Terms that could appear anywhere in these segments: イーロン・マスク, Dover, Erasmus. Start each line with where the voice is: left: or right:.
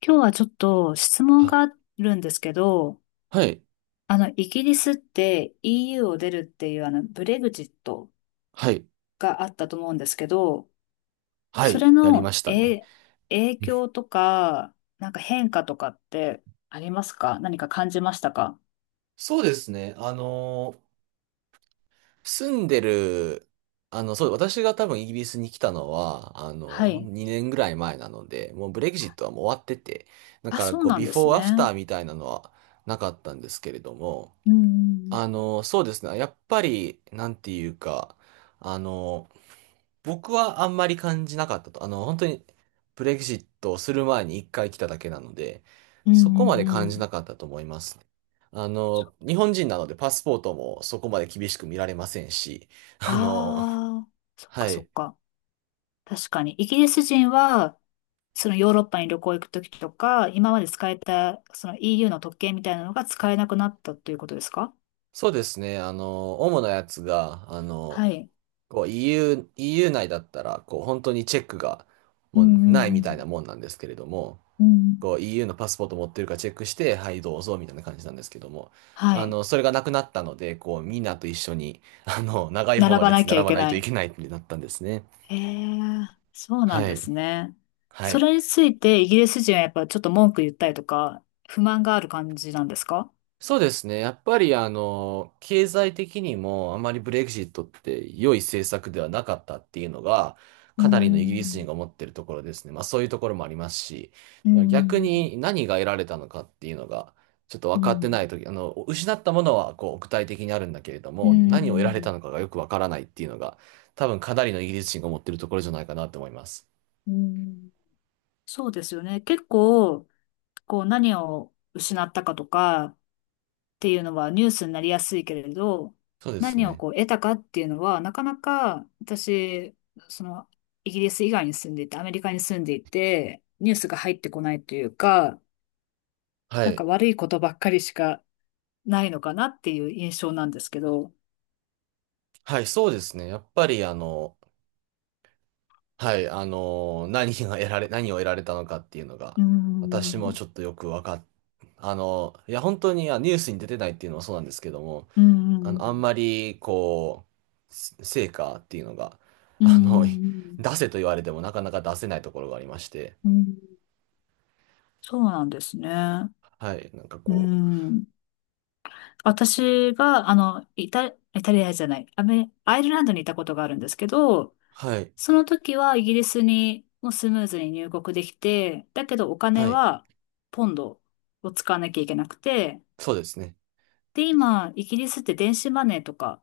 left: 今日はちょっと質問
right: あ、
left: があるんですけど、
right: はい、
left: イギリスって EU を出るっていうブレグジット
right: はい、
left: があったと思うんですけど、
right: は
left: そ
right: い、
left: れ
right: やりま
left: の、
right: したね。
left: 影響とか、なんか変化とかってありますか？何か感じましたか？
right: そうですね。住んでる、あの、そう、私が多分イギリスに来たのは、
left: はい。
right: 2年ぐらい前なので、もうブレグジットはもう終わってて、だ
left: あ、
right: から
left: そう
right: こう、
left: なん
right: ビ
left: で
right: フ
left: す
right: ォーアフター
left: ね。
right: みたいなのはなかったんですけれども、
left: うん、
right: そうですね。やっぱり、なんていうか、あの、僕はあんまり感じなかったと。本当にブレグジットをする前に一回来ただけなので、
left: うん、う
right: そこま
left: ん、
right: で
left: うん。う
right: 感じな
left: ん。
right: かったと思いますね。日本人なのでパスポートもそこまで厳しく見られませんし、あの、
left: ああー、そっか
right: は
left: そっ
right: い。
left: か。確かに。イギリス人はそのヨーロッパに旅行行くときとか、今まで使えた、その EU の特権みたいなのが使えなくなったということですか？
right: そうですね。主なやつが、
left: はい。
right: こう EU、イーユー内だったら、こう本当にチェックが
left: う
right: もう
left: んう
right: ない
left: んう
right: みたい
left: ん。
right: なもんなんですけれども、
left: うん。
right: こう EU のパスポート持ってるかチェックして、はい、どうぞ、みたいな感じなんですけども、
left: はい。
right: それがなくなったので、こう、みんなと一緒に、長い方
left: 並
right: の
left: ば
right: 列
left: な
right: に
left: きゃ
right: 並
left: い
right: ば
left: け
right: ない
left: な
right: とい
left: い。
right: けないってなったんですね。
left: へえ、そうなん
right: は
left: で
right: い。
left: すね。
right: は
left: そ
right: い。
left: れについてイギリス人はやっぱちょっと文句言ったりとか、不満がある感じなんですか？
right: そうですね。やっぱり経済的にもあまりブレグジットって良い政策ではなかったっていうのが、
left: う
right: かなりのイギリス人
left: ん。
right: が思ってるところですね。まあそういうところもありますし、
left: う
right: 逆
left: ん。
right: に何が得られたのかっていうのが、ちょっと
left: う
right: 分かってな
left: ん。
right: いとき、失ったものはこう具体的にあるんだけれど
left: う
right: も、何を得られた
left: ん。
right: のかがよく分からないっていうのが、多分かなりのイギリス人が思ってるところじゃないかなと思います。
left: うん。そうですよね。結構、こう何を失ったかとか、っていうのはニュースになりやすいけれど、
right: そうです
left: 何を
right: ね。
left: こう得たかっていうのは、なかなか私、その、イギリス以外に住んでいて、アメリカに住んでいて、ニュースが入ってこないというか、
right: は
left: なんか
right: い。
left: 悪いことばっかりしかないのかなっていう印象なんですけど。
right: はい、そうですね。やっぱりはい、何が得られ、何を得られたのかっていうの
left: う
right: が、
left: ー
right: 私も
left: ん、
right: ちょっとよくわかっ、あのーいや、本当に、ニュースに出てないっていうのはそうなんですけども、
left: うーん、
right: あんまり、こう、成果っていうのが、
left: うー
right: あの、い
left: ん、
right: 出せと言われてもなかなか出せないところがありまして、
left: うーん、そうなんですね。
right: はい、なんか
left: うー
right: こう、
left: ん。私が、イタリアじゃない、アイルランドにいたことがあるんですけど、
right: はい、
left: その時はイギリスにもうスムーズに入国できて、だけどお金
right: はい、
left: はポンドを使わなきゃいけなくて、
right: そうですね。
left: で、今、イギリスって電子マネーとか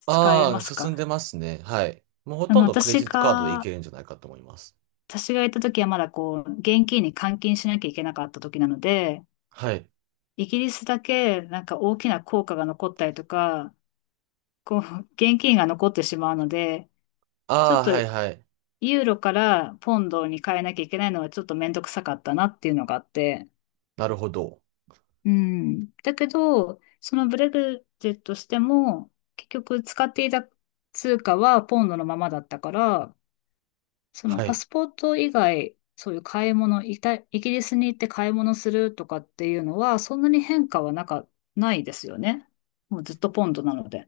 left: 使え
right: あ
left: ま
right: あ、
left: す
right: 進んで
left: か？
right: ますね。はい。もうほ
left: あ
right: とん
left: の、
right: どクレ
left: 私
right: ジットカードでいけ
left: が、
right: るんじゃないかと思います。
left: 私が行った時はまだこう、現金に換金しなきゃいけなかった時なので、
right: はい。
left: イギリスだけなんか大きな効果が残ったりとか、こう、現金が残ってしまうので、ちょ
right: あ
left: っ
right: あ、
left: と
right: はい、はい。
left: ユーロからポンドに変えなきゃいけないのはちょっとめんどくさかったなっていうのがあって、
right: なるほど。
left: うん。だけど、そのブレグジットしても、結局使っていた通貨はポンドのままだったから、その
right: は
left: パ
right: い。
left: スポート以外、そういう買い物、イギリスに行って買い物するとかっていうのは、そんなに変化はなんか、ないですよね。もうずっとポンドなので。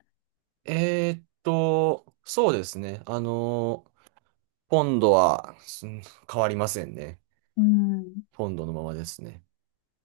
right: そうですね。ポンドは、うん変わりませんね。
left: うん。
right: ポンドのままですね。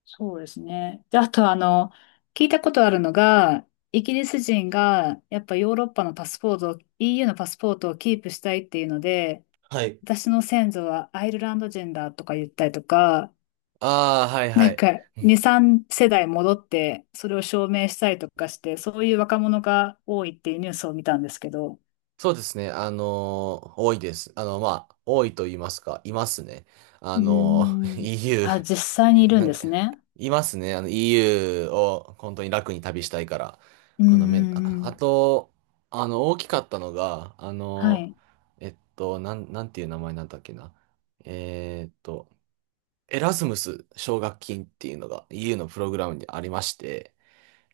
left: そうですね。で、あと聞いたことあるのが、イギリス人がやっぱヨーロッパのパスポートを、EU のパスポートをキープしたいっていうので、
right: はい。
left: 私の先祖はアイルランド人だとか言ったりとか、
right: ああ、はいは
left: なん
right: い。
left: か2、3世代戻ってそれを証明したりとかして、そういう若者が多いっていうニュースを見たんですけど。
right: そうですね。多いです。まあ、多いと言いますか、いますね。あ
left: うー
right: の
left: ん。
right: EU、え
left: あ、実際
right: ー
left: にい
right: な
left: るん
right: ん
left: で
right: か、
left: すね。
right: いますね。EU を本当に楽に旅したいから。
left: うん
right: このめ、
left: う
right: あ、
left: んう
right: あ
left: ん。
right: と、あの、大きかったのが、
left: はい。
right: なんていう名前なんだっけな。えーっと、エラズムス奨学金っていうのが EU のプログラムにありまして、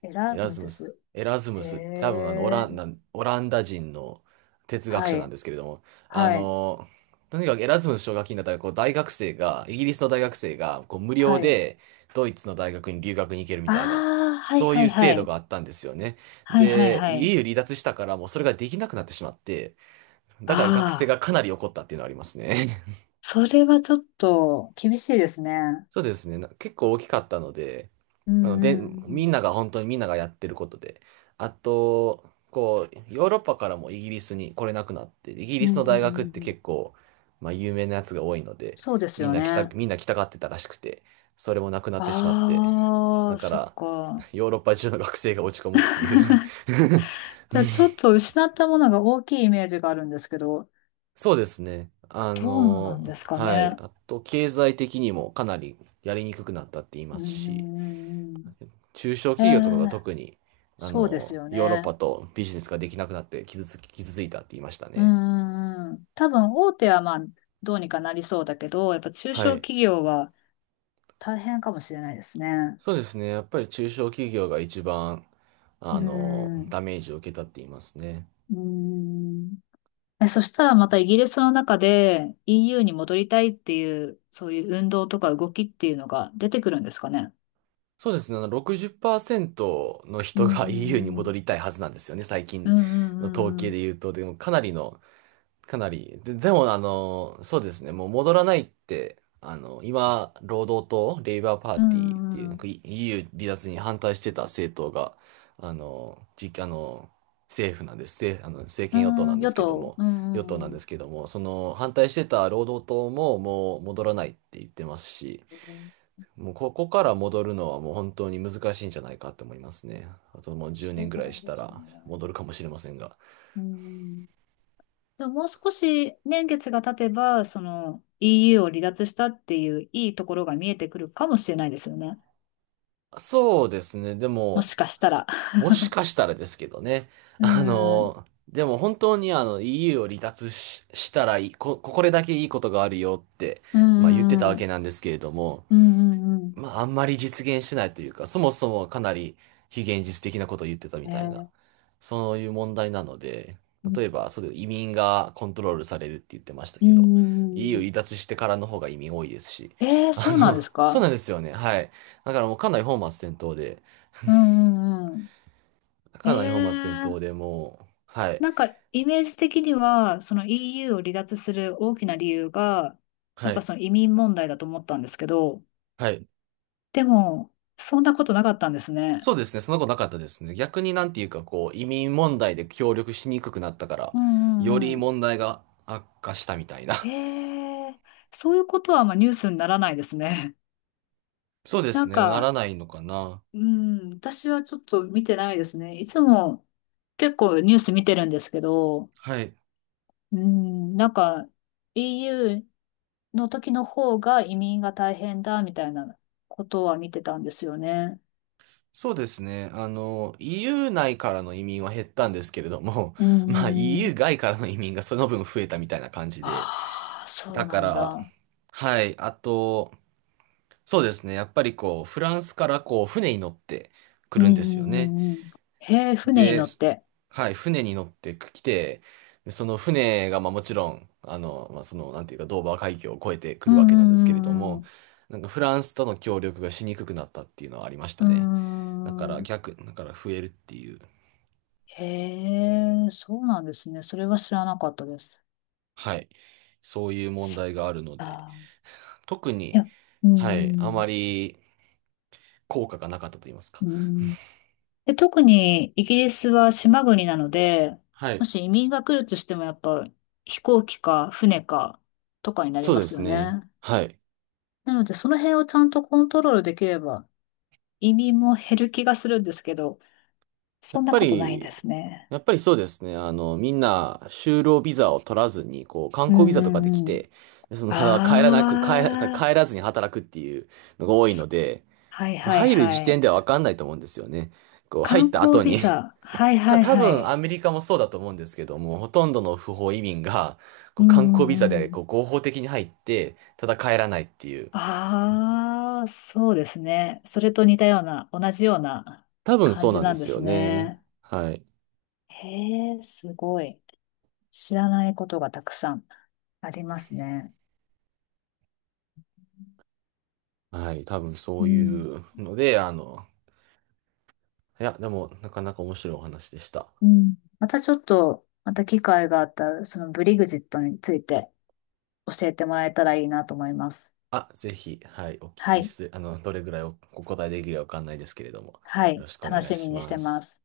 left: エ
right: エ
left: ラ
right: ラ
left: ム
right: ズ
left: ズ
right: ムス、
left: ス。
right: エラズム
left: へ
right: スって多分オラ
left: え。
right: ンダ、オランダ人の哲学
left: は
right: 者なん
left: い。
right: ですけれども、あ
left: はい。
right: の、とにかくエラズムス奨学金だったらこう大学生が、イギリスの大学生がこう無料
left: はい。
right: でドイツの大学に留学に行けるみ
left: あ
right: たいな、
left: あ、はい
right: そうい
left: は
right: う
left: いは
right: 制度
left: い。
right: があったんですよね。
left: はいはい
right: で、
left: はい。
right: EU 離脱したからもうそれができなくなってしまって、だから学生
left: ああ、
right: がかなり怒ったっていうのはありますね。
left: それはちょっと厳しいですね。
right: そうですね。結構大きかったので、
left: うんう
right: で、
left: んう
right: み
left: ん。
right: んなが本当にみんながやってることで、あと、こう、ヨーロッパからもイギリスに来れなくなって、イギ
left: う
right: リ
left: ん
right: ス
left: う
right: の
left: ん
right: 大
left: う
right: 学っ
left: んう
right: て
left: ん。
right: 結構、まあ、有名なやつが多いので、
left: そうですよね。
right: みんな来たがってたらしくて、それもなくなってしまって、
left: あ
right: だ
left: あ、
right: か
left: そっ
right: ら、
left: か。
right: ヨーロッパ中の学生が落ち込むっていう
left: じゃあちょっと失ったものが大きいイメージがあるんですけど、
right: そうですね。
left: どうなんですか
right: はい。
left: ね？
right: あと、経済的にもかなりやりにくくなったって言い
left: う
right: ま
left: ー
right: すし、
left: ん。
right: 中小
left: ええ、
right: 企業とかが特に、
left: そうですよ
right: ヨーロッパ
left: ね。
right: とビジネスができなくなって傷ついたって言いました
left: うー
right: ね。
left: ん。多分大手はまあ、どうにかなりそうだけど、やっぱ中
right: は
left: 小
right: い。
left: 企業は大変かもしれないですね。
right: そうですね。やっぱり中小企業が一番、
left: うーん。う
right: ダメージを受けたって言いますね。
left: ーん。え、そしたらまたイギリスの中で EU に戻りたいっていう、そういう運動とか動きっていうのが出てくるんですかね？
right: そうですね。60%の
left: う
right: 人が EU に戻
left: ん
right: りたいはずなんですよね。最
left: うん
right: 近
left: うん。うん
right: の統
left: うんう
right: 計で
left: ん。
right: 言うと、でもかなりのかなり。で、でも、そうですね。もう戻らないって、今、労働党、レイバーパー
left: う
right: ティーっ
left: ん
right: て
left: う
right: いう、な
left: ん
right: ん
left: う
right: か EU 離脱に反対してた政党が、あの、じ、あの、政府なんです。政、あの、政権与党
left: ん。
right: な
left: うん、
right: んで
left: 与
right: すけど
left: 党。
right: も、
left: うんう
right: 与党な
left: ん
right: ん
left: う
right: で
left: ん。
right: すけども、その反対してた労働党ももう戻らないって言ってますし、
left: えー、
right: もうここから戻るのはもう本当に難しいんじゃないかと思いますね。あともう10年
left: そ
right: ぐ
left: う
right: ら
left: な
right: い
left: ん
right: した
left: です
right: ら
left: ね。
right: 戻るかもしれませんが。
left: うん。でももう少し年月が経てば、その EU を離脱したっていういいところが見えてくるかもしれないですよね。
right: そうですね。で
left: もし
right: も、
left: かしたら。
right: もしかしたらですけどね。
left: うん。う
right: でも本当にEU を離脱し、したらいい、こ、これだけいいことがあるよって、
left: んう
right: まあ言ってた
left: ん
right: わ
left: う
right: け
left: ん。
right: なんですけれども、
left: うんうんうん。
right: まああんまり実現してないというか、そもそもかなり非現実的なことを言ってたみたいな、
left: え
right: そういう問題なので、例え
left: ー、
right: ば、それ移民がコントロールされるって言ってました
left: うー
right: けど、EU 離
left: ん。
right: 脱してからの方が移民多いですし、
left: えー、そうなんです
right: そうな
left: か？
right: んですよね。はい。だからもう
left: うんうんうん。え
right: かなり本末転倒
left: ー、
right: でもう、はい、
left: なんかイメージ的には、その EU を離脱する大きな理由が、や
right: は
left: っぱ
right: い、
left: その移民問題だと思ったんですけど、
right: はい。
left: でも、そんなことなかったんですね。
right: そうですね、そのことなかったですね。逆になんていうか、こう、移民問題で協力しにくくなったから、
left: う
right: よ
left: んう
right: り
left: んうん。
right: 問題が悪化したみたいな。
left: えー、そういうことはあんまニュースにならないですね。
right: そう で
left: な
right: す
left: ん
right: ね、なら
left: か、
right: ないのかな。
left: うん、私はちょっと見てないですね。いつも結構ニュース見てるんですけど、
right: はい。
left: うん、なんか、EU の時の方が移民が大変だみたいなことは見てたんですよね。
right: そうですね、EU 内からの移民は減ったんですけれども、
left: うん
right: まあ
left: うんうん。
right: EU 外からの移民がその分増えたみたいな感じで、
left: ああ、そう
right: だか
left: なん
right: ら、
left: だ。
right: はい、あと、そうですね、やっぱりこう、フランスからこう、船に乗ってく
left: うん。う
right: るんですよ
left: んう
right: ね。
left: んうんうん。へえ、船に
right: で、
left: 乗っ
right: す
left: て。
right: はい、船に乗ってきて、でその船が、まあもちろん、まあその、なんていうか、ドーバー海峡を越えてく
left: うん
right: るわけなんですけれど
left: うんう
right: も、
left: ん
right: なんかフランスとの協力がしにくくなったっていうのはありまし
left: う
right: たね。
left: ん。うーん。
right: だから増えるっていう、
left: へえ、そうなんですね。それは知らなかったです。
right: はい、そういう問
left: そっ
right: 題があるので、
left: か。
right: 特
left: い
right: に、
left: や、う
right: はい、あ
left: ん、うん。
right: まり効果がなかったと言いますか。
left: うん。で、特にイギリスは島国なので、
right: は
left: も
right: い、
left: し移民が来るとしてもやっぱ飛行機か船かとかになり
right: そう
left: ま
right: で
left: す
right: す
left: よ
right: ね。
left: ね。
right: はい。
left: なのでその辺をちゃんとコントロールできれば移民も減る気がするんですけど、
right: や
left: そん
right: っ
left: な
right: ぱ
left: ことないんで
right: り、
left: すね。
right: やっぱりそうですね。みんな、就労ビザを取らずに、こう、観
left: う
right: 光ビ
left: ん
right: ザとかで来
left: うんうん。
right: て、その、ただ帰らなく、帰ら、
left: ああ、
right: 帰らずに働くっていうのが多い
left: そ
right: ので、
left: はいはい
right: 入る
left: は
right: 時
left: い。
right: 点ではわかんないと思うんですよね。こう、入
left: 観
right: った後
left: 光ビ
right: に。
left: ザ。はいはい
right: 多
left: は
right: 分
left: い。
right: アメリカもそうだと思うんですけども、ほとんどの不法移民が、こ
left: う
right: う、
left: ん
right: 観光ビザ
left: うんう
right: で、こ
left: ん。
right: う、合法的に入って、ただ帰らないっていう。
left: ああ、そうですね。それと似たような、同じような
right: 多分
left: 感
right: そう
left: じ
right: なん
left: な
right: で
left: んで
right: すよ
left: す
right: ね。
left: ね。
right: はい。
left: へえ、すごい。知らないことがたくさんありますね。
right: はい。多分そ
left: う
right: う
left: ん。
right: いうので、いや、でも、なかなか面白いお話でした。
left: うん。またちょっと、また機会があったら、そのブリグジットについて教えてもらえたらいいなと思います。
right: あ、ぜひ、はい、お聞
left: は
right: き
left: い。
right: して、どれぐらいお答えできるかわかんないですけれども、
left: は
right: よろ
left: い。
right: しくお
left: 楽
right: 願い
left: しみ
right: し
left: にし
right: ま
left: てま
right: す。
left: す。